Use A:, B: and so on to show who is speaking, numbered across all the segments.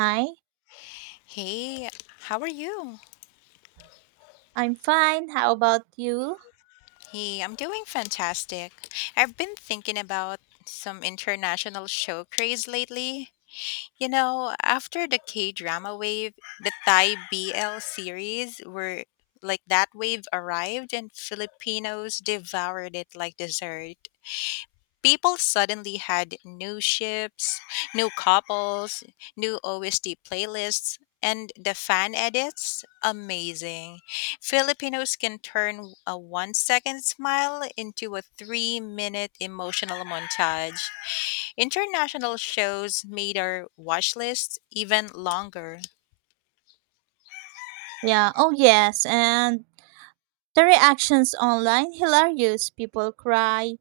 A: Hi,
B: Hey, how are you?
A: I'm fine. How about you?
B: Hey, I'm doing fantastic. I've been thinking about some international show craze lately. You know, after the K drama wave, the Thai BL series were like that wave arrived and Filipinos devoured it like dessert. People suddenly had new ships, new couples, new OST playlists, and the fan edits. Amazing. Filipinos can turn a 1 second smile into a 3 minute emotional montage. International shows made our watch lists even longer.
A: Yeah, oh yes, and the reactions online hilarious. People cry,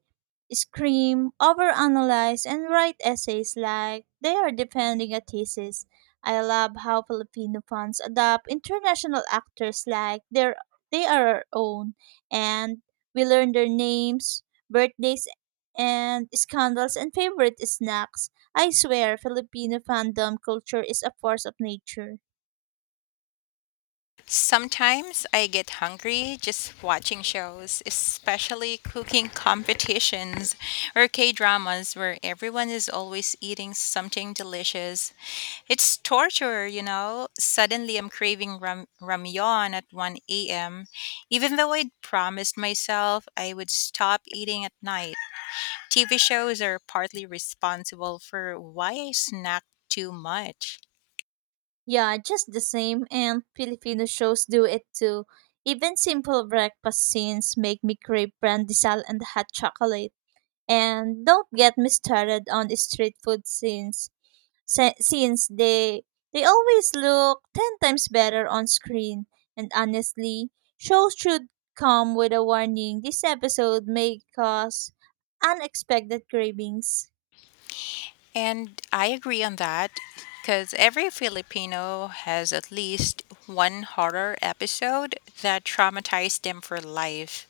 A: scream, overanalyze, and write essays like they are defending a thesis. I love how Filipino fans adopt international actors like they are our own, and we learn their names, birthdays, and scandals and favorite snacks. I swear, Filipino fandom culture is a force of nature.
B: Sometimes I get hungry just watching shows, especially cooking competitions or K dramas where everyone is always eating something delicious. It's torture, you know? Suddenly I'm craving ramyeon at 1 a.m., even though I'd promised myself I would stop eating at night. TV shows are partly responsible for why I snack too much.
A: Yeah, just the same, and Filipino shows do it too. Even simple breakfast scenes make me crave pandesal and hot chocolate. And don't get me started on the street food scenes, since they always look ten times better on screen. And honestly, shows should come with a warning. This episode may cause unexpected cravings.
B: And I agree on that because every Filipino has at least one horror episode that traumatized them for life.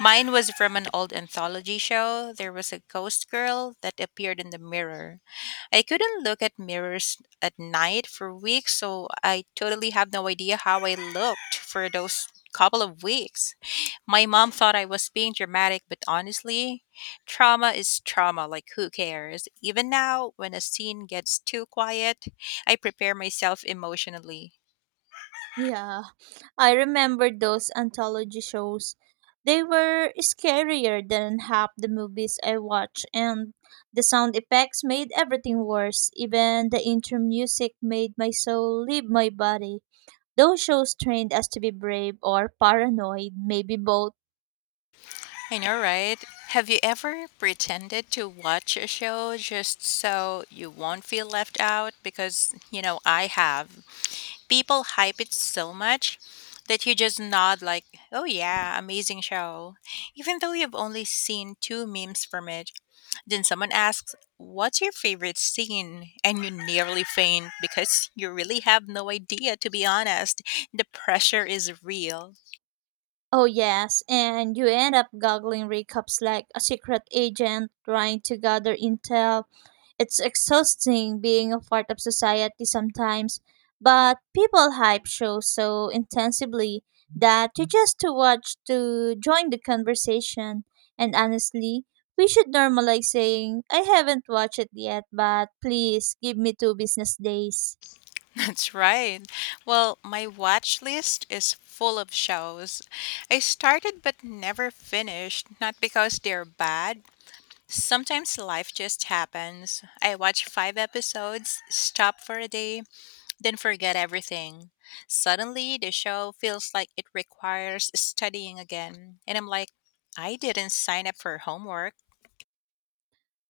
B: Mine was from an old anthology show. There was a ghost girl that appeared in the mirror. I couldn't look at mirrors at night for weeks, so I totally have no idea how I looked for those couple of weeks. My mom thought I was being dramatic, but honestly, trauma is trauma, like who cares? Even now, when a scene gets too quiet, I prepare myself emotionally.
A: Yeah, I remember those anthology shows. They were scarier than half the movies I watched, and the sound effects made everything worse. Even the intro music made my soul leave my body. Those shows trained us to be brave or paranoid, maybe both.
B: I know, right? Have you ever pretended to watch a show just so you won't feel left out? Because, you know, I have. People hype it so much that you just nod, like, oh yeah, amazing show, even though you've only seen two memes from it. Then someone asks, what's your favorite scene? And you nearly faint because you really have no idea, to be honest. The pressure is real.
A: Oh, yes, and you end up goggling recaps like a secret agent trying to gather intel. It's exhausting being a part of society sometimes, but people hype shows so intensively that you just to watch to join the conversation. And honestly, we should normalize saying, I haven't watched it yet, but please give me two business days.
B: That's right. Well, my watch list is full of shows I started but never finished, not because they're bad. Sometimes life just happens. I watch five episodes, stop for a day, then forget everything. Suddenly, the show feels like it requires studying again. And I'm like, I didn't sign up for homework.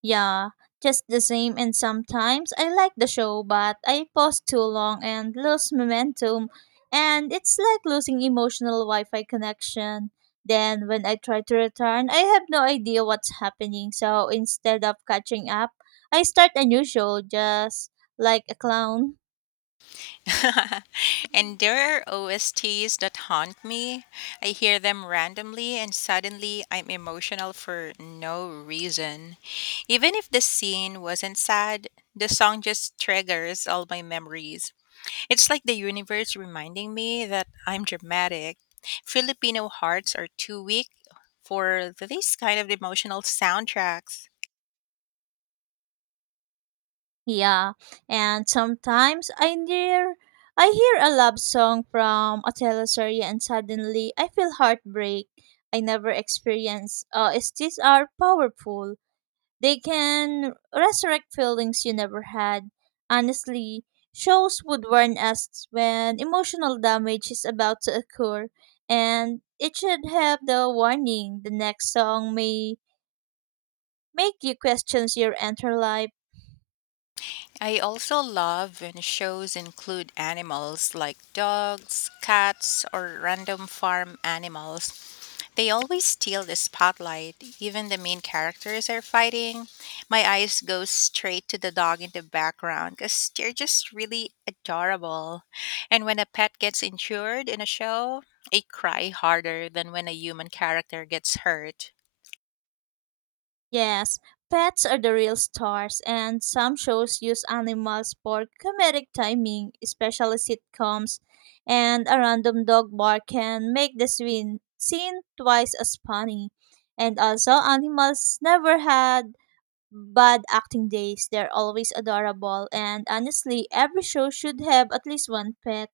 A: Yeah, just the same. And sometimes I like the show, but I pause too long and lose momentum. And it's like losing emotional Wi Fi connection. Then, when I try to return, I have no idea what's happening. So, instead of catching up, I start a new show just like a clown.
B: And there are OSTs that haunt me. I hear them randomly, and suddenly I'm emotional for no reason. Even if the scene wasn't sad, the song just triggers all my memories. It's like the universe reminding me that I'm dramatic. Filipino hearts are too weak for this kind of emotional soundtracks.
A: Yeah, and sometimes I hear a love song from a teleserye and suddenly I feel heartbreak I never experienced. STs are powerful. They can resurrect feelings you never had. Honestly, shows would warn us when emotional damage is about to occur, and it should have the warning. The next song may make you question your entire life.
B: I also love when shows include animals like dogs, cats, or random farm animals. They always steal the spotlight. Even the main characters are fighting. My eyes go straight to the dog in the background because they're just really adorable. And when a pet gets injured in a show, I cry harder than when a human character gets hurt.
A: Yes, pets are the real stars, and some shows use animals for comedic timing, especially sitcoms, and a random dog bark can make the scene twice as funny. And also, animals never had bad acting days, they're always adorable, and honestly, every show should have at least one pet.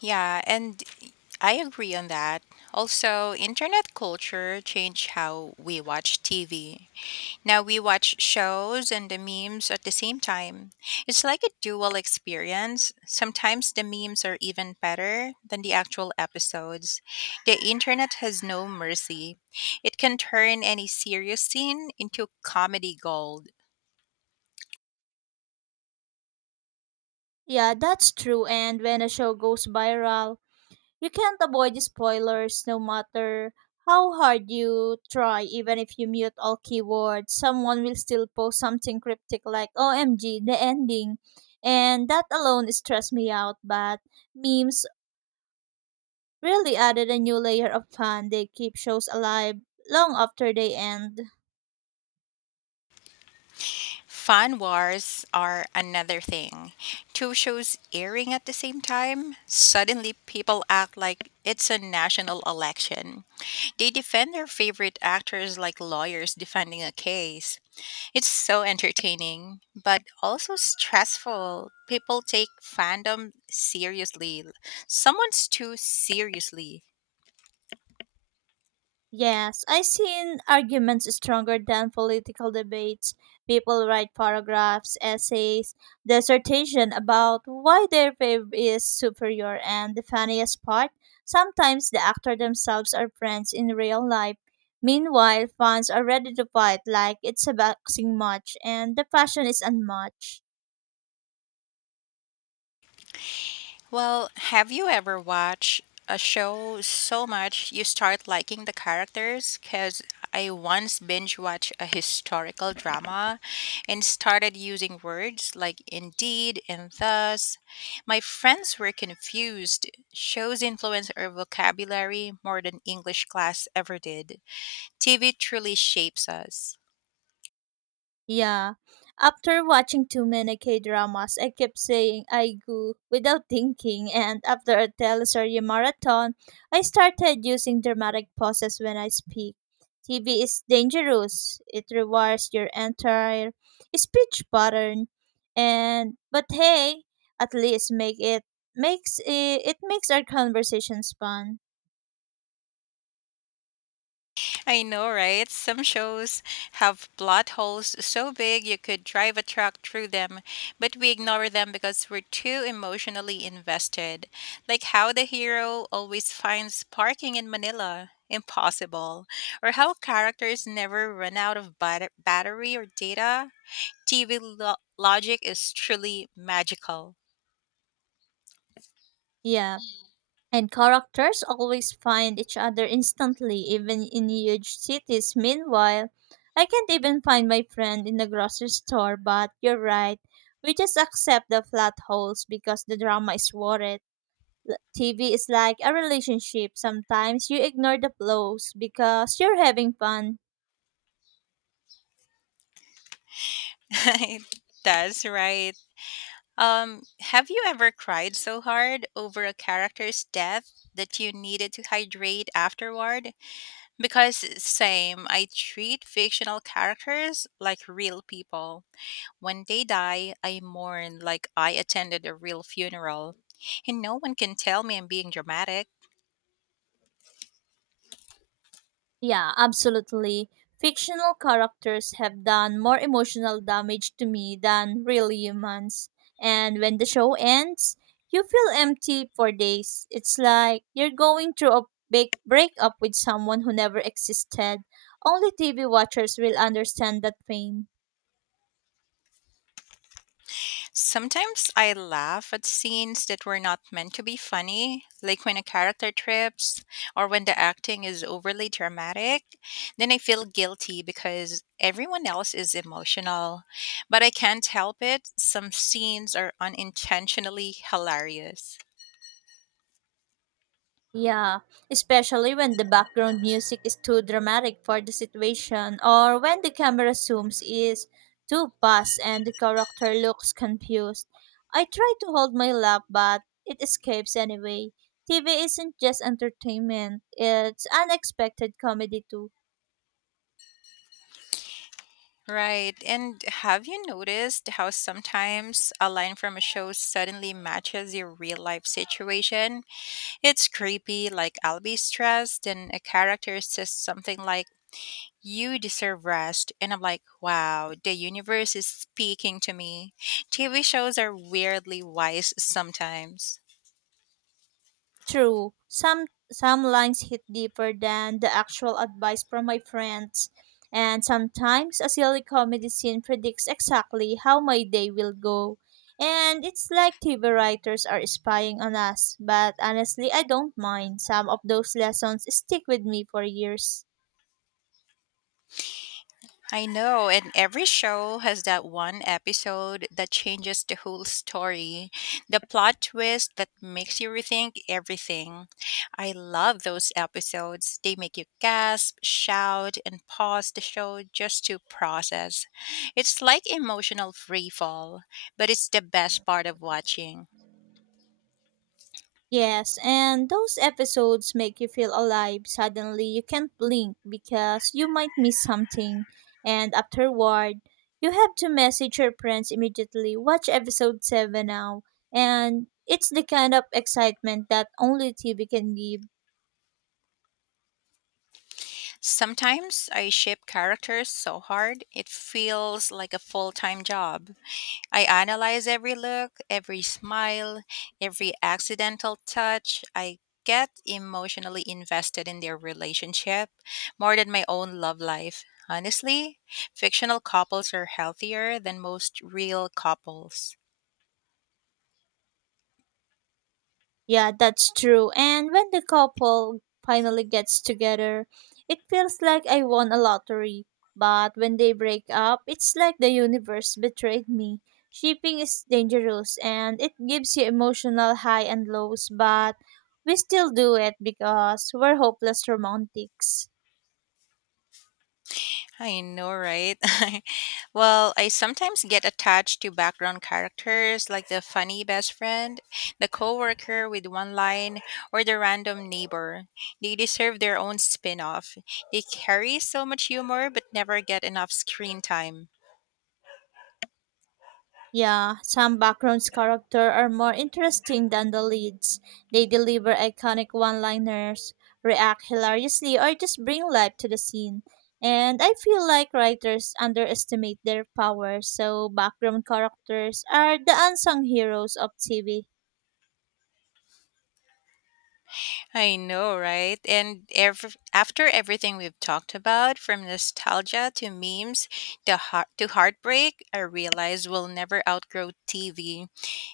B: Yeah, and I agree on that. Also, internet culture changed how we watch TV. Now we watch shows and the memes at the same time. It's like a dual experience. Sometimes the memes are even better than the actual episodes. The internet has no mercy. It can turn any serious scene into comedy gold.
A: Yeah, that's true, and when a show goes viral, you can't avoid spoilers no matter how hard you try, even if you mute all keywords, someone will still post something cryptic like OMG, the ending. And that alone stressed me out, but memes really added a new layer of fun. They keep shows alive long after they end.
B: Fan wars are another thing. Two shows airing at the same time, suddenly people act like it's a national election. They defend their favorite actors like lawyers defending a case. It's so entertaining, but also stressful. People take fandom seriously. Someone's too seriously.
A: Yes, I've seen arguments stronger than political debates. People write paragraphs, essays, dissertation about why their fav is superior, and the funniest part, sometimes the actor themselves are friends in real life. Meanwhile, fans are ready to fight like it's a boxing match, and the passion is unmatched.
B: Well, have you ever watched a show so much you start liking the characters? Because I once binge watched a historical drama and started using words like indeed and thus. My friends were confused. Shows influence our vocabulary more than English class ever did. TV truly shapes us.
A: Yeah. After watching too many K dramas, I kept saying I go without thinking, and after a teleserie marathon, I started using dramatic pauses when I speak. TV is dangerous. It rewires your entire speech pattern, and but hey, at least make it makes it, it makes our conversations fun.
B: I know, right? Some shows have plot holes so big you could drive a truck through them, but we ignore them because we're too emotionally invested. Like how the hero always finds parking in Manila impossible, or how characters never run out of battery or data. TV logic is truly magical.
A: Yeah. And characters always find each other instantly, even in huge cities. Meanwhile, I can't even find my friend in the grocery store, but you're right. We just accept the flat holes because the drama is worth it. TV is like a relationship. Sometimes you ignore the blows because you're having fun.
B: That's right. Have you ever cried so hard over a character's death that you needed to hydrate afterward? Because same, I treat fictional characters like real people. When they die, I mourn like I attended a real funeral. And no one can tell me I'm being dramatic.
A: Yeah, absolutely. Fictional characters have done more emotional damage to me than real humans. And when the show ends, you feel empty for days. It's like you're going through a big breakup with someone who never existed. Only TV watchers will understand that pain.
B: Sometimes I laugh at scenes that were not meant to be funny, like when a character trips or when the acting is overly dramatic. Then I feel guilty because everyone else is emotional, but I can't help it. Some scenes are unintentionally hilarious.
A: Yeah, especially when the background music is too dramatic for the situation or when the camera zooms is too fast and the character looks confused. I try to hold my laugh but it escapes anyway. TV isn't just entertainment, it's unexpected comedy too.
B: Right. And have you noticed how sometimes a line from a show suddenly matches your real life situation? It's creepy, like I'll be stressed, and a character says something like, you deserve rest. And I'm like, wow, the universe is speaking to me. TV shows are weirdly wise sometimes.
A: True, some lines hit deeper than the actual advice from my friends, and sometimes a silly comedy scene predicts exactly how my day will go. And it's like TV writers are spying on us, but honestly, I don't mind. Some of those lessons stick with me for years.
B: I know, and every show has that one episode that changes the whole story, the plot twist that makes you rethink everything. I love those episodes. They make you gasp, shout, and pause the show just to process. It's like emotional free fall, but it's the best part of watching.
A: Yes, and those episodes make you feel alive. Suddenly, you can't blink because you might miss something. And afterward, you have to message your friends immediately. Watch episode 7 now. And it's the kind of excitement that only TV can give.
B: Sometimes I ship characters so hard, it feels like a full time job. I analyze every look, every smile, every accidental touch. I get emotionally invested in their relationship more than my own love life. Honestly, fictional couples are healthier than most real couples.
A: Yeah, that's true. And when the couple finally gets together, it feels like I won a lottery. But when they break up, it's like the universe betrayed me. Shipping is dangerous and it gives you emotional high and lows, but we still do it because we're hopeless romantics.
B: I know, right? Well, I sometimes get attached to background characters like the funny best friend, the coworker with one line, or the random neighbor. They deserve their own spin off. They carry so much humor but never get enough screen time.
A: Yeah, some backgrounds character are more interesting than the leads. They deliver iconic one-liners, react hilariously, or just bring life to the scene. And I feel like writers underestimate their power, so background characters are the unsung heroes of TV.
B: I know, right? And after everything we've talked about, from nostalgia to memes to, heartbreak, I realize we'll never outgrow TV.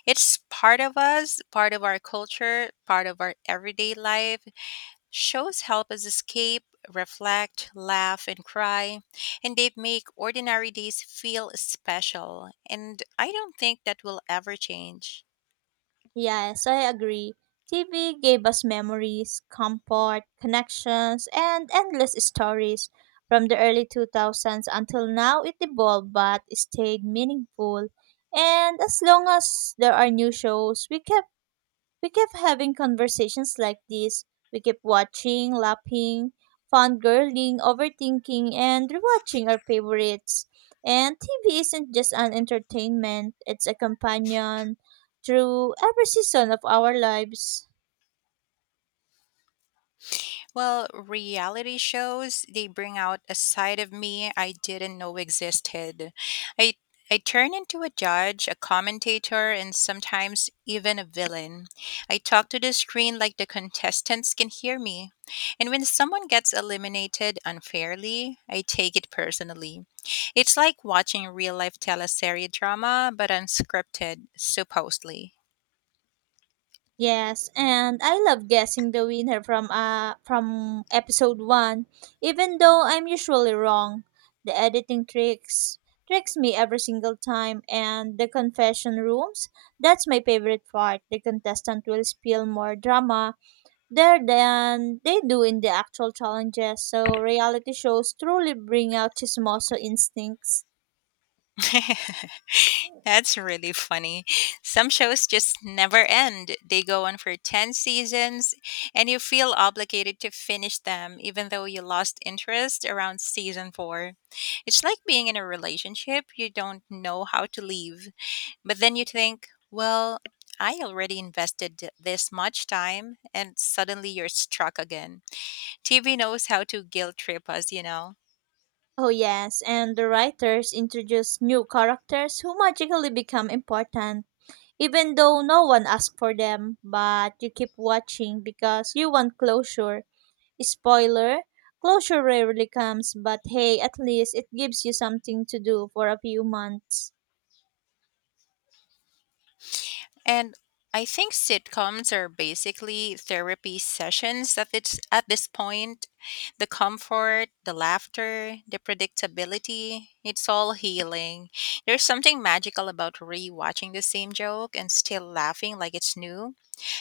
B: It's part of us, part of our culture, part of our everyday life. Shows help us escape, reflect, laugh, and cry, and they make ordinary days feel special. And I don't think that will ever change.
A: Yes, I agree. TV gave us memories, comfort, connections, and endless stories. From the early 2000s until now, it evolved but stayed meaningful. And as long as there are new shows, we kept having conversations like this. We kept watching, laughing, fangirling, overthinking, and rewatching our favorites. And TV isn't just an entertainment, it's a companion through every season of our lives.
B: Well, reality shows, they bring out a side of me I didn't know existed. I I turn into a judge, a commentator, and sometimes even a villain. I talk to the screen like the contestants can hear me. And when someone gets eliminated unfairly, I take it personally. It's like watching real life teleserie drama, but unscripted, supposedly.
A: Yes, and I love guessing the winner from episode 1, even though I'm usually wrong. The editing tricks me every single time and the confession rooms, that's my favorite part. The contestant will spill more drama there than they do in the actual challenges. So reality shows truly bring out chismoso instincts.
B: That's really funny. Some shows just never end. They go on for 10 seasons, and you feel obligated to finish them, even though you lost interest around season four. It's like being in a relationship you don't know how to leave, but then you think, well, I already invested this much time, and suddenly you're struck again. TV knows how to guilt trip us, you know?
A: Oh yes, and the writers introduce new characters who magically become important, even though no one asked for them, but you keep watching because you want closure. Spoiler, closure rarely comes, but hey, at least it gives you something to do for a few months.
B: And I think sitcoms are basically therapy sessions at this point. The comfort, the laughter, the predictability, it's all healing. There's something magical about rewatching the same joke and still laughing like it's new.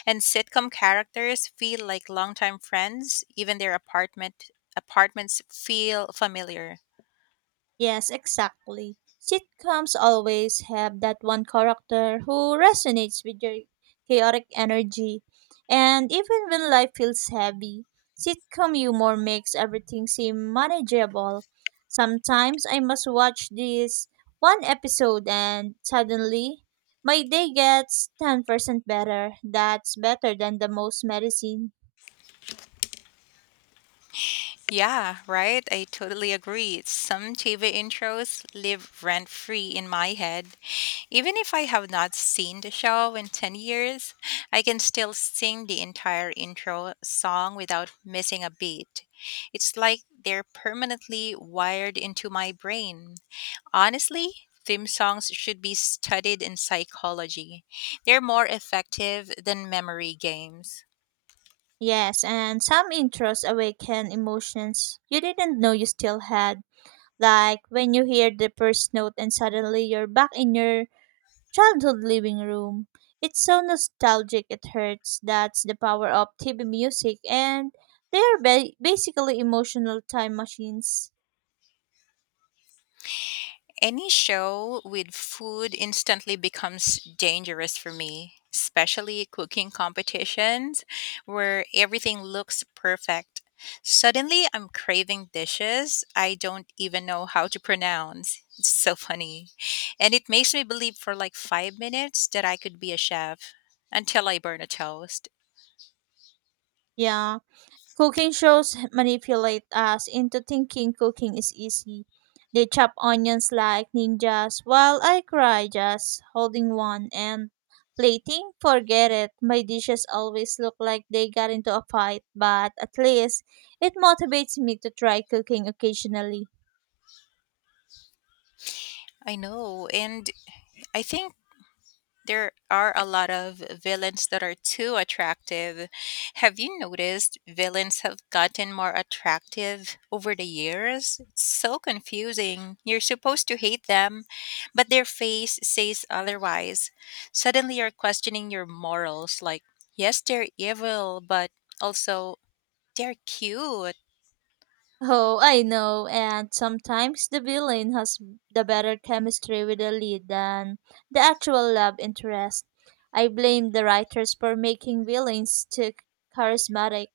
B: And sitcom characters feel like longtime friends, even their apartments feel familiar.
A: Yes, exactly. Sitcoms always have that one character who resonates with your chaotic energy. And even when life feels heavy, sitcom humor makes everything seem manageable. Sometimes I must watch this one episode and suddenly my day gets 10% better. That's better than the most medicine.
B: Yeah, right. I totally agree. Some TV intros live rent free in my head. Even if I have not seen the show in 10 years, I can still sing the entire intro song without missing a beat. It's like they're permanently wired into my brain. Honestly, theme songs should be studied in psychology. They're more effective than memory games.
A: Yes, and some intros awaken emotions you didn't know you still had. Like when you hear the first note and suddenly you're back in your childhood living room. It's so nostalgic it hurts. That's the power of TV music and they're basically emotional time machines.
B: Any show with food instantly becomes dangerous for me, especially cooking competitions where everything looks perfect. Suddenly, I'm craving dishes I don't even know how to pronounce. It's so funny. And it makes me believe for like 5 minutes that I could be a chef until I burn a toast.
A: Yeah. Cooking shows manipulate us into thinking cooking is easy. They chop onions like ninjas while I cry just holding one and plating. Forget it. My dishes always look like they got into a fight, but at least it motivates me to try cooking occasionally.
B: I know. And I think there are a lot of villains that are too attractive. Have you noticed villains have gotten more attractive over the years? It's so confusing. You're supposed to hate them, but their face says otherwise. Suddenly you're questioning your morals like, yes, they're evil, but also they're cute.
A: Oh, I know, and sometimes the villain has the better chemistry with the lead than the actual love interest. I blame the writers for making villains too charismatic,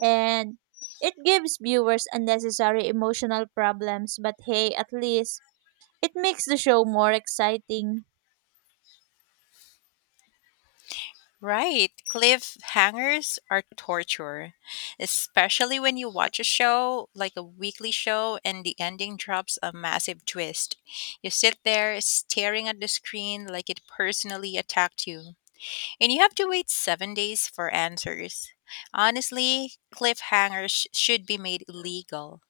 A: and it gives viewers unnecessary emotional problems, but hey, at least it makes the show more exciting.
B: Right. Cliffhangers are torture, especially when you watch a show like a weekly show and the ending drops a massive twist. You sit there staring at the screen like it personally attacked you, and you have to wait 7 days for answers. Honestly, cliffhangers should be made illegal.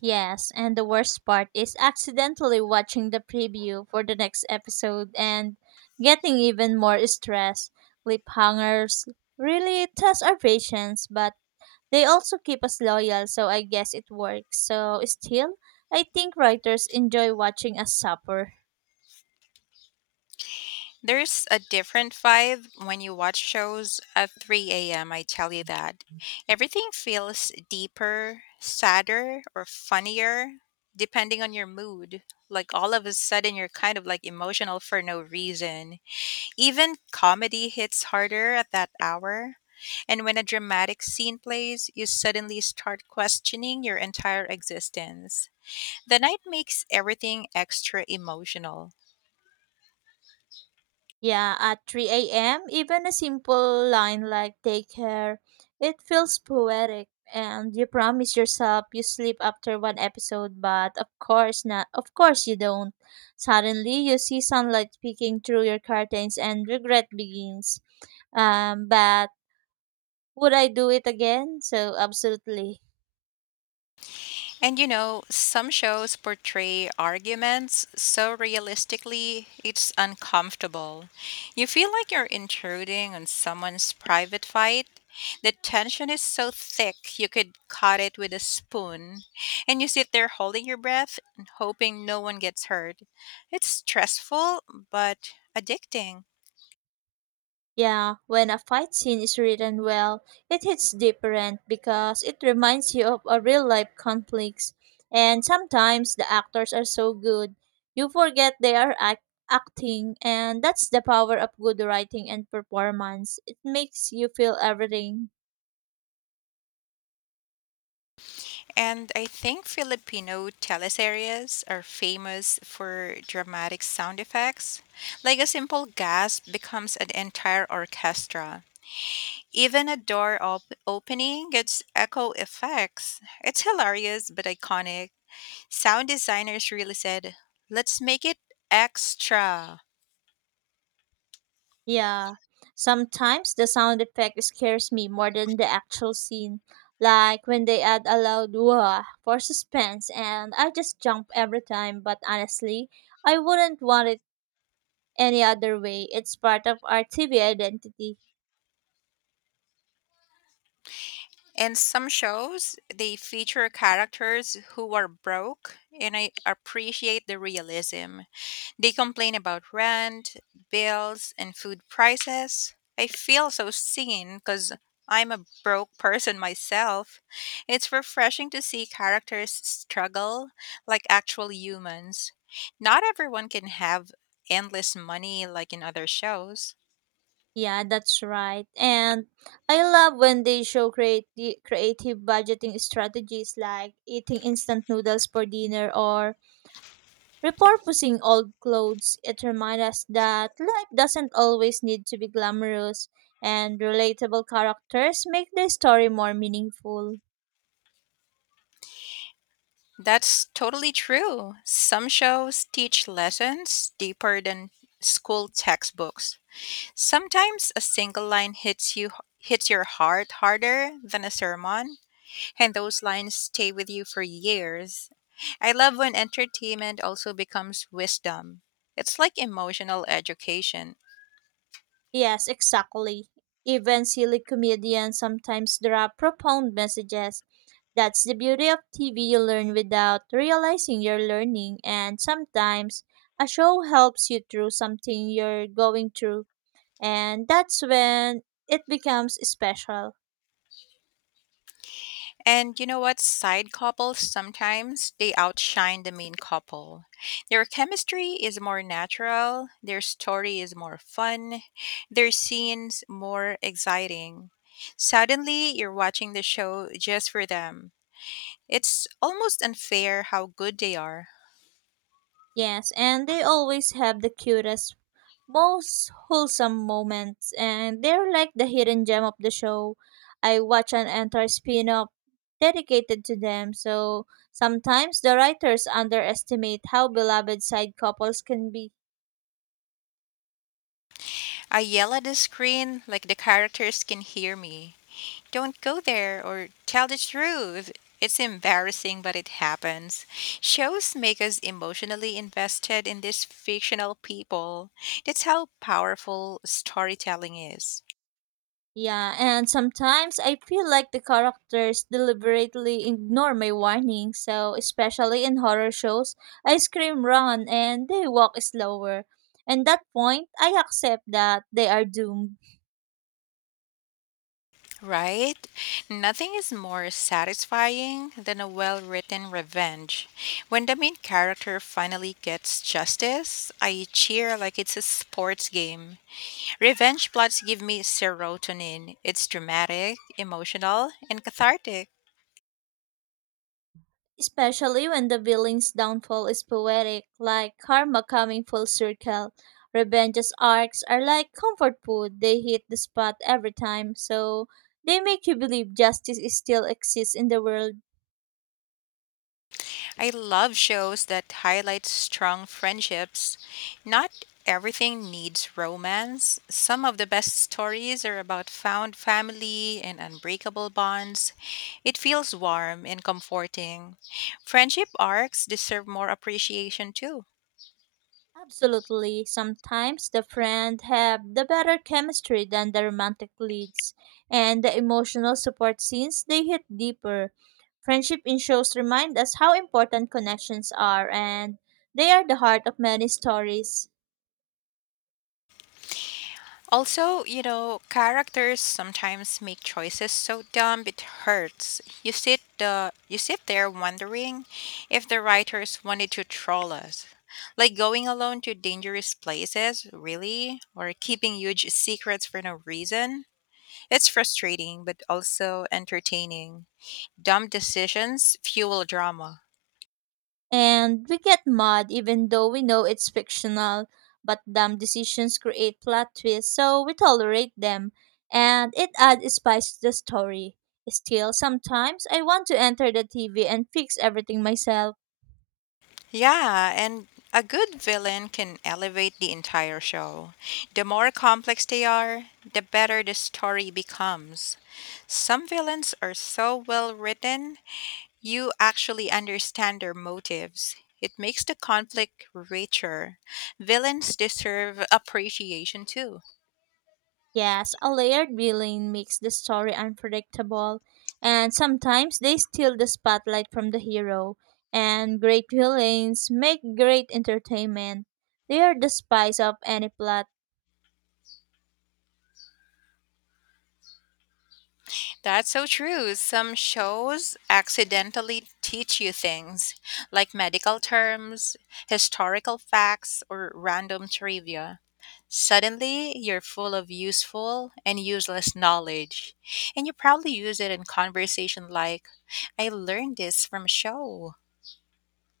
A: Yes, and the worst part is accidentally watching the preview for the next episode and getting even more stressed. Lip hangers really test our patience, but they also keep us loyal, so I guess it works. So, still, I think writers enjoy watching us suffer.
B: There's a different vibe when you watch shows at 3 a.m., I tell you that. Everything feels deeper, sadder, or funnier, depending on your mood. Like all of a sudden, you're kind of like emotional for no reason. Even comedy hits harder at that hour. And when a dramatic scene plays, you suddenly start questioning your entire existence. The night makes everything extra emotional.
A: Yeah, at 3 a.m., even a simple line like take care, it feels poetic. And you promise yourself you sleep after one episode, but of course not. Of course you don't. Suddenly, you see sunlight peeking through your curtains and regret begins. But would I do it again? So, absolutely.
B: And you know, some shows portray arguments so realistically, it's uncomfortable. You feel like you're intruding on someone's private fight. The tension is so thick, you could cut it with a spoon. And you sit there holding your breath and hoping no one gets hurt. It's stressful, but addicting.
A: Yeah, when a fight scene is written well, it hits different because it reminds you of a real life conflicts. And sometimes the actors are so good, you forget they are acting, and that's the power of good writing and performance. It makes you feel everything.
B: And I think Filipino teleseries are famous for dramatic sound effects. Like a simple gasp becomes an entire orchestra. Even a door opening gets echo effects. It's hilarious but iconic. Sound designers really said, let's make it extra.
A: Yeah, sometimes the sound effect scares me more than the actual scene. Like when they add a loud wah for suspense, and I just jump every time. But honestly, I wouldn't want it any other way. It's part of our TV identity.
B: In some shows, they feature characters who are broke, and I appreciate the realism. They complain about rent, bills, and food prices. I feel so seen because I'm a broke person myself. It's refreshing to see characters struggle like actual humans. Not everyone can have endless money like in other shows.
A: Yeah, that's right. And I love when they show creative budgeting strategies like eating instant noodles for dinner or repurposing old clothes, it reminds us that life doesn't always need to be glamorous, and relatable characters make the story more meaningful.
B: That's totally true. Some shows teach lessons deeper than school textbooks. Sometimes a single line hits your heart harder than a sermon. And those lines stay with you for years. I love when entertainment also becomes wisdom. It's like emotional education.
A: Yes, exactly. Even silly comedians sometimes drop profound messages. That's the beauty of TV, you learn without realizing you're learning, and sometimes a show helps you through something you're going through, and that's when it becomes special.
B: And you know what? Side couples sometimes they outshine the main couple. Their chemistry is more natural, their story is more fun, their scenes more exciting. Suddenly, you're watching the show just for them. It's almost unfair how good they are.
A: Yes, and they always have the cutest, most wholesome moments, and they're like the hidden gem of the show. I watch an entire spin off dedicated to them, so sometimes the writers underestimate how beloved side couples can be.
B: I yell at the screen like the characters can hear me. Don't go there or tell the truth. It's embarrassing, but it happens. Shows make us emotionally invested in these fictional people. That's how powerful storytelling is,
A: Yeah, and sometimes I feel like the characters deliberately ignore my warning. So, especially in horror shows, I scream run and they walk slower. And that point, I accept that they are doomed.
B: right? Nothing is more satisfying than a well written revenge. When the main character finally gets justice, I cheer like it's a sports game. Revenge plots give me serotonin. It's dramatic, emotional, and cathartic.
A: Especially when the villain's downfall is poetic, like karma coming full circle. Revenge's arcs are like comfort food, they hit the spot every time. So, they make you believe justice is still exists in the world.
B: I love shows that highlight strong friendships. Not everything needs romance. Some of the best stories are about found family and unbreakable bonds. It feels warm and comforting. Friendship arcs deserve more appreciation too.
A: Absolutely. Sometimes the friends have the better chemistry than the romantic leads, and the emotional support scenes they hit deeper. Friendship in shows remind us how important connections are, and they are the heart of many stories.
B: Also, you know, characters sometimes make choices so dumb it hurts. You sit there wondering if the writers wanted to troll us. Like going alone to dangerous places, really? Or keeping huge secrets for no reason? It's frustrating but also entertaining. Dumb decisions fuel drama.
A: And we get mad even though we know it's fictional, but dumb decisions create plot twists, so we tolerate them. And it adds spice to the story. Still, sometimes I want to enter the TV and fix everything myself.
B: Yeah, and a good villain can elevate the entire show. The more complex they are, the better the story becomes. Some villains are so well written, you actually understand their motives. It makes the conflict richer. Villains deserve appreciation too.
A: Yes, a layered villain makes the story unpredictable, and sometimes they steal the spotlight from the hero. And great villains make great entertainment. They are the spice of any plot.
B: That's so true. Some shows accidentally teach you things like medical terms, historical facts, or random trivia. Suddenly, you're full of useful and useless knowledge, and you probably use it in conversation like, I learned this from a show.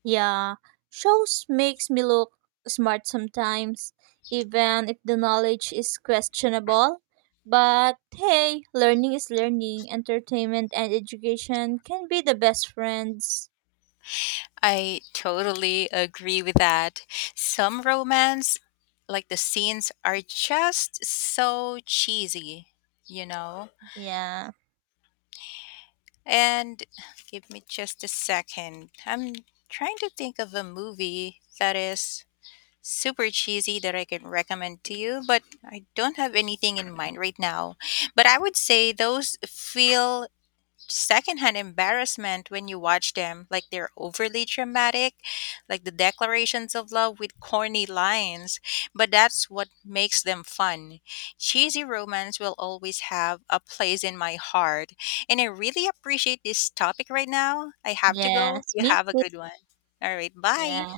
A: Yeah, shows makes me look smart sometimes, even if the knowledge is questionable. But hey, learning is learning. Entertainment and education can be the best friends.
B: I totally agree with that. Some romance, like the scenes, are just so cheesy, you know?
A: Yeah.
B: And give me just a second. I'm trying to think of a movie that is super cheesy that I can recommend to you, but I don't have anything in mind right now. But I would say those feel secondhand embarrassment when you watch them like they're overly dramatic, like the declarations of love with corny lines, but that's what makes them fun. Cheesy romance will always have a place in my heart, and I really appreciate this topic. Right now I have to go.
A: Yes,
B: You
A: me
B: have a
A: too.
B: good one. All right, bye.
A: Yeah.